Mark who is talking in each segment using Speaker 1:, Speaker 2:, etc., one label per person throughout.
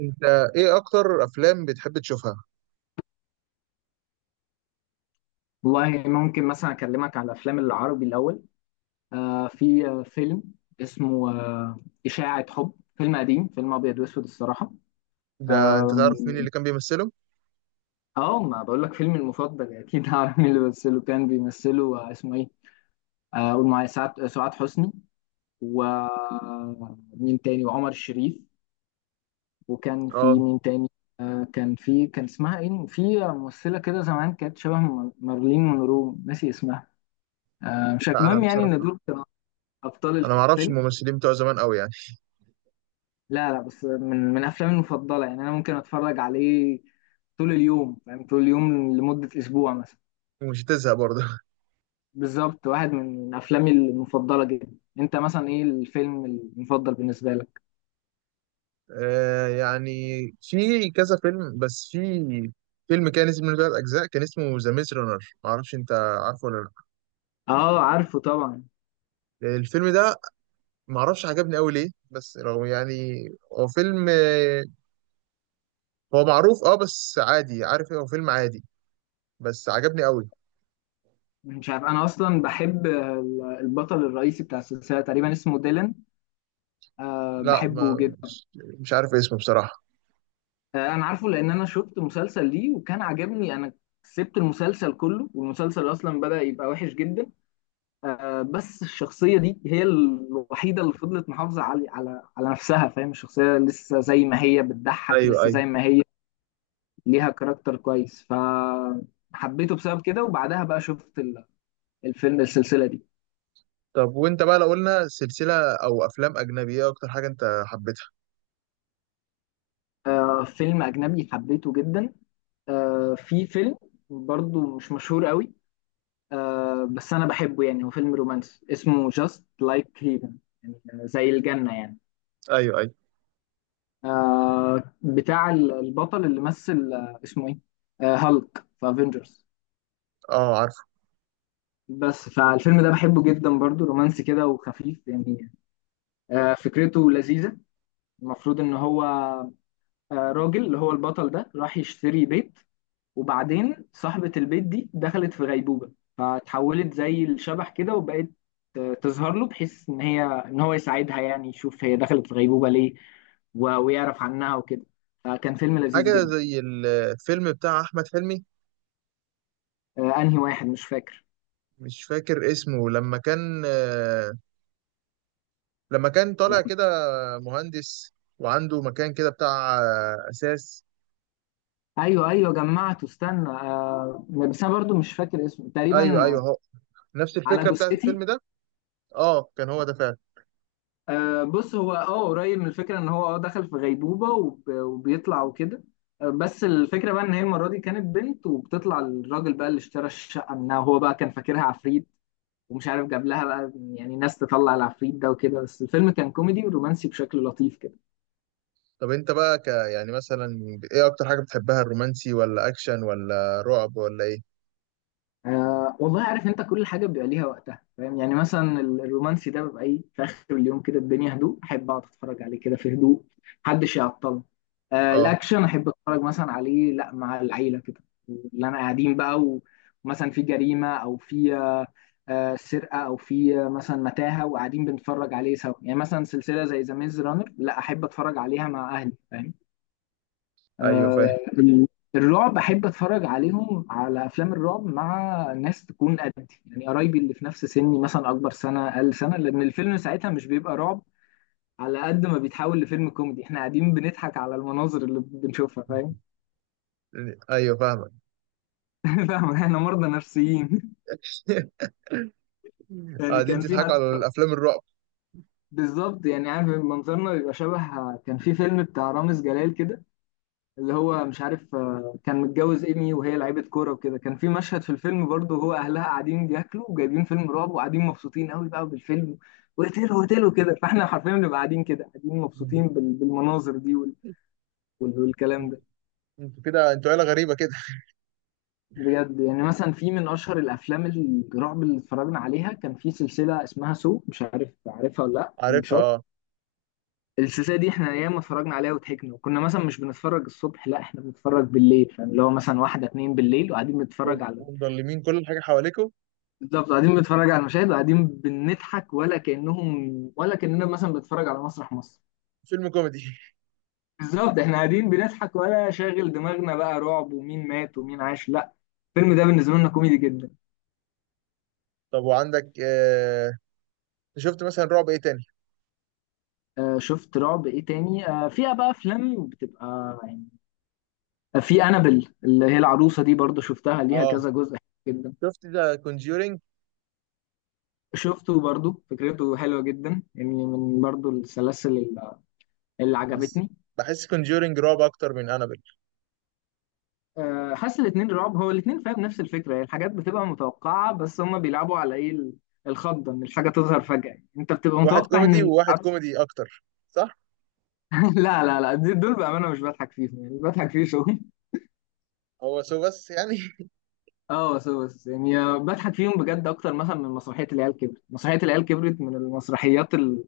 Speaker 1: انت، ايه اكتر افلام بتحب تشوفها؟
Speaker 2: والله ممكن مثلا اكلمك على الافلام العربي الاول. في فيلم اسمه اشاعة حب. فيلم قديم، فيلم ابيض واسود الصراحة.
Speaker 1: ده انت
Speaker 2: آم،
Speaker 1: تعرف مين اللي كان بيمثله؟
Speaker 2: اه، ما بقول لك فيلمي المفضل اكيد؟ هعرف مين اللي بيمثله. كان بيمثله اسمه ايه، قول معايا، سعاد، سعاد حسني، ومين تاني، وعمر شريف. وكان في
Speaker 1: اه.
Speaker 2: مين تاني؟ كان اسمها ايه، في ممثلة كده زمان كانت شبه مارلين مونرو ناسي اسمها. مش
Speaker 1: لا، انا
Speaker 2: المهم، يعني ان
Speaker 1: بصراحه،
Speaker 2: دول كانوا ابطال
Speaker 1: انا ما اعرفش
Speaker 2: الفيلم.
Speaker 1: الممثلين بتوع زمان قوي يعني.
Speaker 2: لا لا، بس من افلامي المفضله، يعني انا ممكن اتفرج عليه طول اليوم، يعني طول اليوم لمده اسبوع مثلا.
Speaker 1: ومش هتزهق برضه؟
Speaker 2: بالظبط، واحد من افلامي المفضله جدا. انت مثلا ايه الفيلم المفضل بالنسبه لك؟
Speaker 1: يعني في كذا فيلم، بس في فيلم كان اسمه ثلاث اجزاء، كان اسمه ذا ميز رانر، ما اعرفش، انت عارفه ولا
Speaker 2: اه عارفه طبعا.
Speaker 1: لا؟ الفيلم ده، ما اعرفش عجبني قوي ليه، بس رغم يعني هو فيلم هو معروف، بس عادي، عارف، ايه هو فيلم عادي، بس عجبني قوي.
Speaker 2: مش عارف، انا اصلا بحب البطل الرئيسي بتاع السلسله تقريبا، اسمه ديلان،
Speaker 1: لا،
Speaker 2: بحبه
Speaker 1: ما
Speaker 2: جدا.
Speaker 1: مش مش عارف اسمه بصراحه.
Speaker 2: انا عارفه لان انا شفت مسلسل ليه وكان عجبني، انا سبت المسلسل كله، والمسلسل اصلا بدأ يبقى وحش جدا. بس الشخصية دي هي الوحيدة اللي فضلت محافظة على نفسها، فاهم؟ الشخصية لسه زي ما هي، بتضحك
Speaker 1: ايوه،
Speaker 2: لسه
Speaker 1: ايوه.
Speaker 2: زي ما هي، ليها كاركتر كويس، فحبيته بسبب كده. وبعدها بقى شفت الفيلم، السلسلة دي.
Speaker 1: طب، وانت بقى لو قلنا سلسلة او افلام اجنبية، ايه اكتر حاجة انت حبيتها؟
Speaker 2: فيلم أجنبي حبيته جدا، في فيلم برضو مش مشهور قوي، بس أنا بحبه، يعني هو فيلم رومانسي اسمه Just Like Heaven، يعني زي الجنة يعني.
Speaker 1: ايوه، ايوه.
Speaker 2: بتاع البطل اللي مثل، اسمه ايه، هالك في افنجرز.
Speaker 1: اه، عارف.
Speaker 2: بس فالفيلم ده بحبه جدا، برضو رومانسي كده وخفيف يعني، فكرته لذيذة. المفروض ان هو، راجل اللي هو البطل ده راح يشتري بيت، وبعدين صاحبة البيت دي دخلت في غيبوبة، فتحولت زي الشبح كده، وبقت تظهر له بحيث ان هو يساعدها، يعني يشوف هي دخلت في غيبوبة ليه، ويعرف عنها وكده. فكان فيلم لذيذ
Speaker 1: حاجة
Speaker 2: جدا.
Speaker 1: زي الفيلم بتاع احمد حلمي،
Speaker 2: انهي واحد مش فاكر؟
Speaker 1: مش فاكر اسمه، لما كان لما كان طالع كده مهندس، وعنده مكان كده بتاع اساس.
Speaker 2: ايوه ايوه جمعته، استنى، بس انا برضو مش فاكر اسمه
Speaker 1: ايوه،
Speaker 2: تقريبا.
Speaker 1: ايوه، هو نفس
Speaker 2: على
Speaker 1: الفكرة بتاعت
Speaker 2: جثتي.
Speaker 1: الفيلم ده. اه، كان هو ده فعلا.
Speaker 2: بص، هو قريب من الفكره، ان هو دخل في غيبوبه، وبيطلع وكده. بس الفكره بقى ان هي المره دي كانت بنت، وبتطلع الراجل بقى اللي اشترى الشقه منها، وهو بقى كان فاكرها عفريت، ومش عارف جاب لها بقى يعني ناس تطلع العفريت ده وكده. بس الفيلم كان كوميدي ورومانسي بشكل لطيف كده.
Speaker 1: طب، انت بقى يعني مثلا ايه اكتر حاجة بتحبها، الرومانسي ولا اكشن ولا رعب ولا ايه؟
Speaker 2: والله، عارف انت كل حاجه بيبقى ليها وقتها، فاهم؟ يعني مثلا الرومانسي ده بيبقى ايه، في اخر اليوم كده، الدنيا هدوء، احب اقعد اتفرج عليه كده في هدوء، محدش يعطل.
Speaker 1: اه.
Speaker 2: الاكشن احب اتفرج مثلا عليه، لا، مع العيله كده اللي انا قاعدين بقى، ومثلا في جريمه، او في سرقه، او في مثلا متاهه، وقاعدين بنتفرج عليه سوا، يعني مثلا سلسله زي ذا ميز رانر، لا، احب اتفرج عليها مع اهلي، فاهم؟
Speaker 1: ايوه، فاهم.
Speaker 2: آه، ال- الرعب احب اتفرج عليهم، على افلام الرعب، مع ناس تكون قدي، يعني قرايبي اللي في نفس سني، مثلا اكبر سنه، اقل سنه، لان الفيلم ساعتها مش بيبقى رعب على قد ما بيتحول لفيلم كوميدي. احنا قاعدين بنضحك على المناظر اللي بنشوفها، فاهم؟
Speaker 1: ايوه، فاهمك.
Speaker 2: فاهم، احنا مرضى نفسيين يعني
Speaker 1: قاعدين
Speaker 2: كان في
Speaker 1: تضحكوا
Speaker 2: حد،
Speaker 1: على الافلام الرعب؟
Speaker 2: بالظبط، يعني عارف منظرنا بيبقى شبه. كان في فيلم بتاع رامز جلال كده، اللي هو مش عارف، كان متجوز ايمي وهي لعيبه كوره وكده، كان في مشهد في الفيلم برضه، هو اهلها قاعدين بياكلوا وجايبين فيلم رعب، وقاعدين مبسوطين قوي بقى بالفيلم، وقتلوا وقتلوا كده. فاحنا حرفيا بنبقى قاعدين كده، قاعدين مبسوطين بالمناظر دي والكلام ده.
Speaker 1: انتوا كده، انتوا عيله غريبه كده.
Speaker 2: بجد، يعني مثلا في من اشهر الافلام الرعب اللي اتفرجنا عليها، كان في سلسله اسمها سو، مش عارف عارفها ولا لا، من
Speaker 1: عارفها،
Speaker 2: شط.
Speaker 1: اه.
Speaker 2: السلسله دي احنا ياما اتفرجنا عليها وضحكنا، وكنا مثلا مش بنتفرج الصبح، لا، احنا بنتفرج بالليل، يعني اللي هو مثلا واحده اتنين بالليل، وقاعدين بنتفرج على،
Speaker 1: ومضلمين كل حاجه حواليكم.
Speaker 2: بالظبط، قاعدين بنتفرج على المشاهد وقاعدين بنضحك، ولا كأنهم، ولا كأننا مثلا بنتفرج على مسرح مصر.
Speaker 1: فيلم كوميدي.
Speaker 2: بالظبط، احنا قاعدين بنضحك، ولا شاغل دماغنا بقى رعب ومين مات ومين عاش، لا، الفيلم ده بالنسبة لنا كوميدي جدا.
Speaker 1: طب، وعندك شفت مثلا رعب ايه تاني؟
Speaker 2: شفت رعب ايه تاني، فيها بقى افلام بتبقى يعني، في انابل اللي هي العروسة دي، برضو شفتها ليها
Speaker 1: اه،
Speaker 2: كذا جزء جدا.
Speaker 1: شفت ده كونجورينج؟
Speaker 2: شفته برضو، فكرته حلوة جدا، يعني من برضو السلاسل اللي
Speaker 1: بس
Speaker 2: عجبتني.
Speaker 1: بحس كونجورينج رعب اكتر من انابل.
Speaker 2: حاسس الاتنين رعب، هو الاتنين فيها بنفس الفكرة، هي الحاجات بتبقى متوقعة، بس هما بيلعبوا على ايه، الخضة، ان الحاجة تظهر فجأة يعني. انت بتبقى
Speaker 1: واحد
Speaker 2: متوقع
Speaker 1: كوميدي
Speaker 2: ان
Speaker 1: وواحد
Speaker 2: العروس،
Speaker 1: كوميدي اكتر، صح.
Speaker 2: لا لا لا، دول بأمانة مش بضحك فيهم، يعني بضحك فيه شوية
Speaker 1: هو سو بس يعني.
Speaker 2: اه، بس يعني، بضحك فيهم بجد اكتر مثلا من مسرحية العيال كبرت. مسرحية العيال كبرت من المسرحيات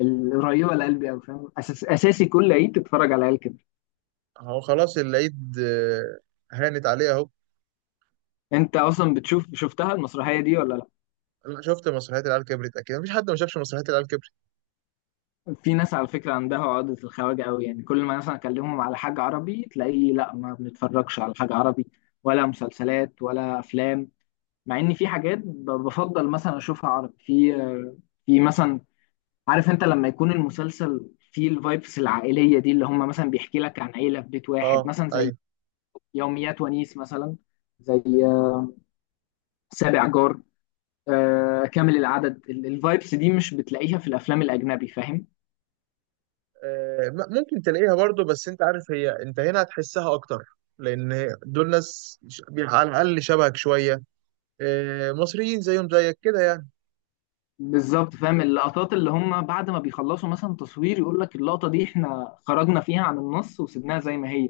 Speaker 2: القريبة لقلبي قوي، فاهم، اساسي كل عيد تتفرج على العيال كبرت.
Speaker 1: هو خلاص العيد هانت عليه اهو.
Speaker 2: انت اصلا شفتها المسرحية دي ولا لا؟
Speaker 1: لا، شفت مسرحيات العيال كبرت، اكيد مفيش حد ما شافش مسرحيات العيال كبرت.
Speaker 2: في ناس على فكرة عندها عقدة الخواجة قوي، يعني كل ما مثلا أكلمهم على حاجة عربي تلاقيه، لا، ما بنتفرجش على حاجة عربي، ولا مسلسلات ولا أفلام، مع إن في حاجات بفضل مثلا أشوفها عربي، في مثلا، عارف أنت لما يكون المسلسل فيه الفايبس العائلية دي، اللي هم مثلا بيحكي لك عن عيلة في بيت
Speaker 1: اه،
Speaker 2: واحد، مثلا زي
Speaker 1: ايوه.
Speaker 2: يوميات ونيس مثلا، زي سابع جار، كامل العدد، الفايبس دي مش بتلاقيها في الأفلام الأجنبي، فاهم؟
Speaker 1: ممكن تلاقيها برضو، بس انت عارف، هي انت هنا هتحسها اكتر، لان دول ناس على الاقل شبهك شويه، مصريين زيهم زيك كده يعني.
Speaker 2: بالظبط، فاهم، اللقطات اللي هم بعد ما بيخلصوا مثلا تصوير يقول لك اللقطة دي احنا خرجنا فيها عن النص وسيبناها زي ما هي،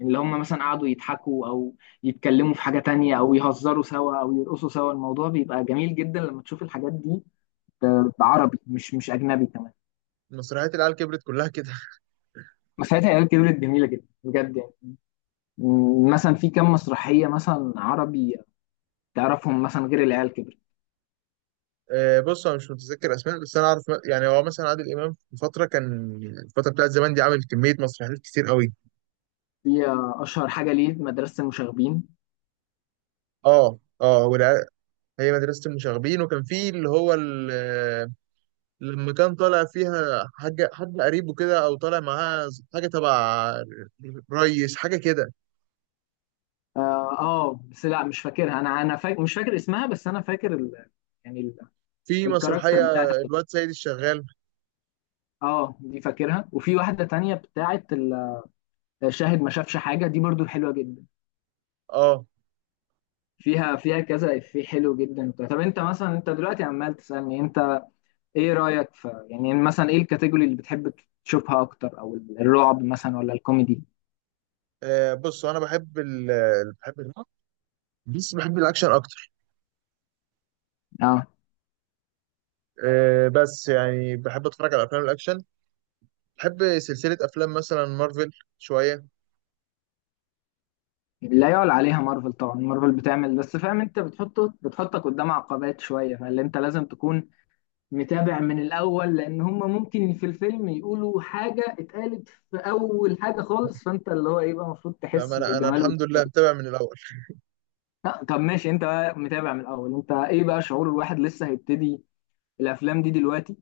Speaker 2: اللي هم مثلا قعدوا يضحكوا، او يتكلموا في حاجة تانية، او يهزروا سوا، او يرقصوا سوا. الموضوع بيبقى جميل جدا لما تشوف الحاجات دي بعربي، مش اجنبي كمان.
Speaker 1: مسرحيات العيال كبرت كلها كده.
Speaker 2: مسرحيات عيال كبرت جميلة جدا بجد، يعني، مثلا في كام مسرحية مثلا عربي تعرفهم، مثلا غير العيال كبرت؟
Speaker 1: بص، انا مش متذكر اسماء، بس انا عارف يعني هو مثلا عادل امام في فتره كان، الفتره بتاعت زمان دي، عامل كميه مسرحيات كتير قوي.
Speaker 2: في اشهر حاجة ليه مدرسة المشاغبين.
Speaker 1: اه، اه، هي مدرسه المشاغبين، وكان في اللي هو لما كان طالع فيها حاجه، حد قريبه كده او طالع معاه حاجه تبع ريس، حاجه كده.
Speaker 2: اه، بس لا، مش فاكرها، انا مش فاكر اسمها، بس انا فاكر يعني
Speaker 1: في
Speaker 2: الكاركتر
Speaker 1: مسرحية
Speaker 2: بتاعت.
Speaker 1: الواد سيد الشغال.
Speaker 2: اه، دي فاكرها. وفي واحده تانية بتاعت شاهد ما شافش حاجه، دي برضو حلوه جدا،
Speaker 1: اه.
Speaker 2: فيها كذا في حلو جدا وبتاع. طب انت مثلا، انت دلوقتي عمال تسالني انت ايه رايك في، يعني مثلا ايه الكاتيجوري اللي بتحب تشوفها اكتر، او الرعب مثلا ولا الكوميدي؟
Speaker 1: بص، انا بحب ال ال- بحب ال- بس بحب الاكشن اكتر.
Speaker 2: اه،
Speaker 1: بس يعني بحب اتفرج على افلام الاكشن، بحب سلسلة افلام مثلا مارفل شوية.
Speaker 2: لا يعلى عليها مارفل طبعا، مارفل بتعمل، بس فاهم، انت بتحطك قدام عقبات شويه، فاللي انت لازم تكون متابع من الأول، لأن هم ممكن في الفيلم يقولوا حاجة اتقالت في أول حاجة خالص، فأنت اللي هو إيه بقى، المفروض
Speaker 1: لا، ما
Speaker 2: تحس
Speaker 1: انا
Speaker 2: بالجمال وده.
Speaker 1: الحمد لله متابع من الاول.
Speaker 2: لا، طب ماشي، أنت بقى متابع من الأول، أنت إيه بقى شعور الواحد لسه هيبتدي الأفلام دي دلوقتي؟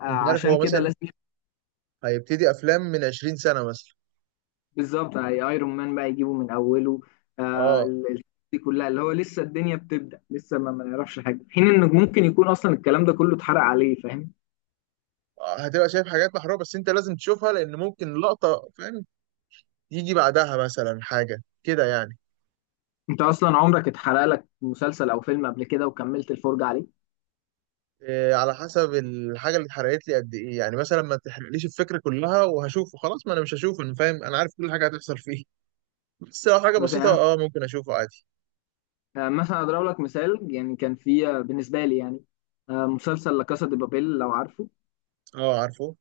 Speaker 1: انت عارف،
Speaker 2: عشان
Speaker 1: هو
Speaker 2: كده
Speaker 1: مثلا
Speaker 2: لازم
Speaker 1: هيبتدي افلام من 20 سنة مثلا.
Speaker 2: بالظبط. ايرون مان بقى يجيبه من أوله، آه
Speaker 1: اه.
Speaker 2: ال- ال- دي كلها اللي هو لسه الدنيا بتبدأ، لسه ما نعرفش حاجة، في حين إنك ممكن يكون أصلا الكلام ده كله اتحرق عليه، فاهم؟
Speaker 1: هتبقى شايف حاجات محروقة، بس انت لازم تشوفها لان ممكن لقطة، فاهم، يجي بعدها مثلا حاجة كده يعني.
Speaker 2: أنت أصلا عمرك اتحرق لك مسلسل أو فيلم قبل كده وكملت الفرجة عليه؟
Speaker 1: إيه، على حسب الحاجه اللي اتحرقت لي قد ايه يعني، مثلا ما تحرقليش الفكره كلها وهشوفه، خلاص ما انا مش هشوفه، انا فاهم، انا عارف كل حاجه هتحصل فيه. بس لو حاجه
Speaker 2: مثلا
Speaker 1: بسيطه
Speaker 2: يعني،
Speaker 1: اه ممكن اشوفه عادي.
Speaker 2: مثلا اضرب لك مثال، يعني كان في، بالنسبه لي يعني، مسلسل لا كاسا دي بابيل، لو عارفه،
Speaker 1: اه، عارفه.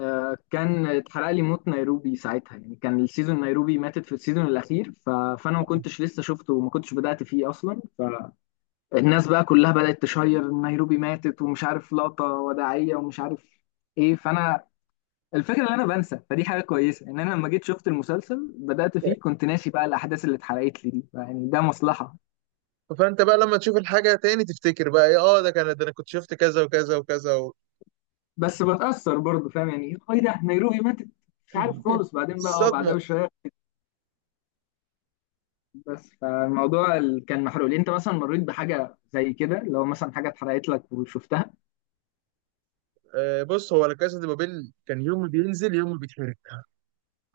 Speaker 2: كان اتحرق لي موت نيروبي ساعتها، يعني كان السيزون، نيروبي ماتت في السيزون الاخير، فانا ما كنتش لسه شفته وما كنتش بدات فيه اصلا. فالناس بقى كلها بدات تشير نيروبي ماتت، ومش عارف لقطه وداعيه، ومش عارف ايه، فانا الفكره ان انا بنسى، فدي حاجه كويسه، ان انا لما جيت شفت المسلسل بدات فيه كنت ناسي بقى الاحداث اللي اتحرقت لي دي، يعني ده مصلحه،
Speaker 1: فانت بقى لما تشوف الحاجه تاني، تفتكر بقى، ايه اه ده كان، ده انا كنت شفت كذا وكذا وكذا
Speaker 2: بس بتأثر برضه، فاهم يعني؟ ايه ده، نيروبي ماتت، مش عارف خالص، بعدين بقى بعدها
Speaker 1: الصدمه.
Speaker 2: بشويه. بس فالموضوع كان محروق ليه، انت مثلا مريت بحاجه زي كده، لو مثلا حاجه اتحرقت لك وشفتها؟
Speaker 1: بص، هو لا كاسا دي بابيل كان يوم ما بينزل يوم ما بيتحرق،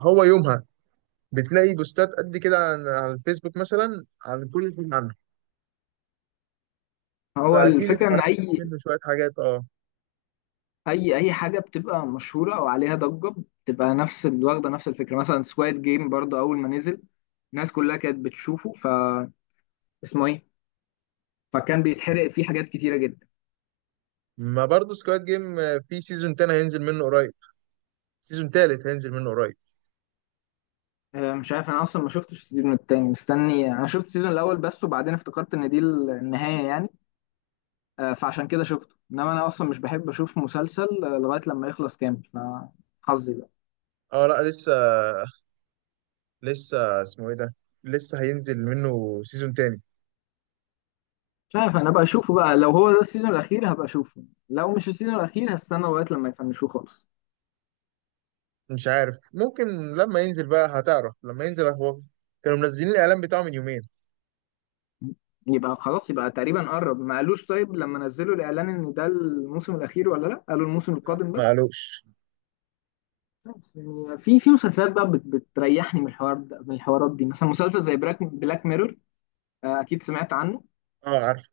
Speaker 1: هو يومها بتلاقي بوستات قد كده على الفيسبوك مثلا عن كل حاجه عنه،
Speaker 2: هو
Speaker 1: فاكيد
Speaker 2: الفكره ان
Speaker 1: اتحرقت منه شويه حاجات، اه.
Speaker 2: اي حاجه بتبقى مشهوره او عليها ضجه بتبقى نفس واخده نفس الفكره، مثلا سواد جيم برضه اول ما نزل، الناس كلها كانت بتشوفه، اسمه ايه، فكان بيتحرق فيه حاجات كتيره جدا.
Speaker 1: ما برضه سكواد جيم، في سيزون تاني هينزل منه قريب، سيزون تالت هينزل منه قريب.
Speaker 2: مش عارف، انا اصلا ما شفتش السيزون التاني، مستني، انا شفت السيزون الاول بس، وبعدين افتكرت ان دي النهايه يعني، فعشان كده شفته. انما انا اصلا مش بحب اشوف مسلسل لغايه لما يخلص كامل، فحظي بقى.
Speaker 1: اه، لا، لسه. لسه اسمه ايه ده؟ لسه هينزل منه سيزون تاني.
Speaker 2: مش عارف، انا بقى اشوفه بقى لو هو ده السيزون الاخير هبقى اشوفه، لو مش السيزون الاخير هستنى لغايه لما يفنشوه خالص.
Speaker 1: مش عارف، ممكن لما ينزل بقى هتعرف، لما ينزل هو، كانوا منزلين الاعلان بتاعه من يومين.
Speaker 2: يبقى خلاص يبقى تقريبا قرب، ما قالوش؟ طيب لما نزلوا الاعلان، ان ده الموسم الاخير ولا لا، قالوا الموسم
Speaker 1: لا،
Speaker 2: القادم
Speaker 1: ما
Speaker 2: بس؟
Speaker 1: قالوش.
Speaker 2: بس يعني في مسلسلات بقى بتريحني من الحوار ده، من الحوارات دي، مثلا مسلسل زي بلاك ميرور، اكيد سمعت عنه.
Speaker 1: اه، عارف.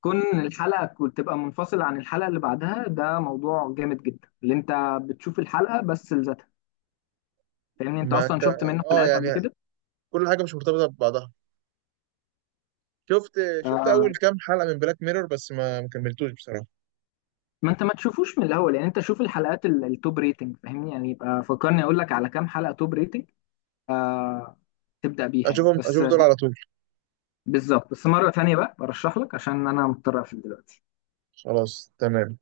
Speaker 2: كون الحلقة كنت تبقى منفصلة عن الحلقة اللي بعدها، ده موضوع جامد جدا، اللي انت بتشوف الحلقة بس لذاتها. فاهمني؟ انت
Speaker 1: ما
Speaker 2: اصلا
Speaker 1: انت،
Speaker 2: شفت منه
Speaker 1: اه
Speaker 2: حلقات
Speaker 1: يعني
Speaker 2: قبل كده؟
Speaker 1: كل حاجه مش مرتبطه ببعضها. شفت شفت
Speaker 2: آه
Speaker 1: اول كام حلقه من بلاك ميرور بس ما كملتوش بصراحه.
Speaker 2: ما انت ما تشوفوش من الاول، يعني انت شوف الحلقات التوب ريتنج، فاهمني؟ يعني يبقى فكرني اقول لك على كام حلقة توب ريتنج آه تبدأ بيها، يعني
Speaker 1: اشوفهم،
Speaker 2: بس،
Speaker 1: اشوف دول على طول.
Speaker 2: بالظبط. بس مرة تانية بقى برشح لك، عشان انا مضطر اقفل دلوقتي.
Speaker 1: خلاص، تمام.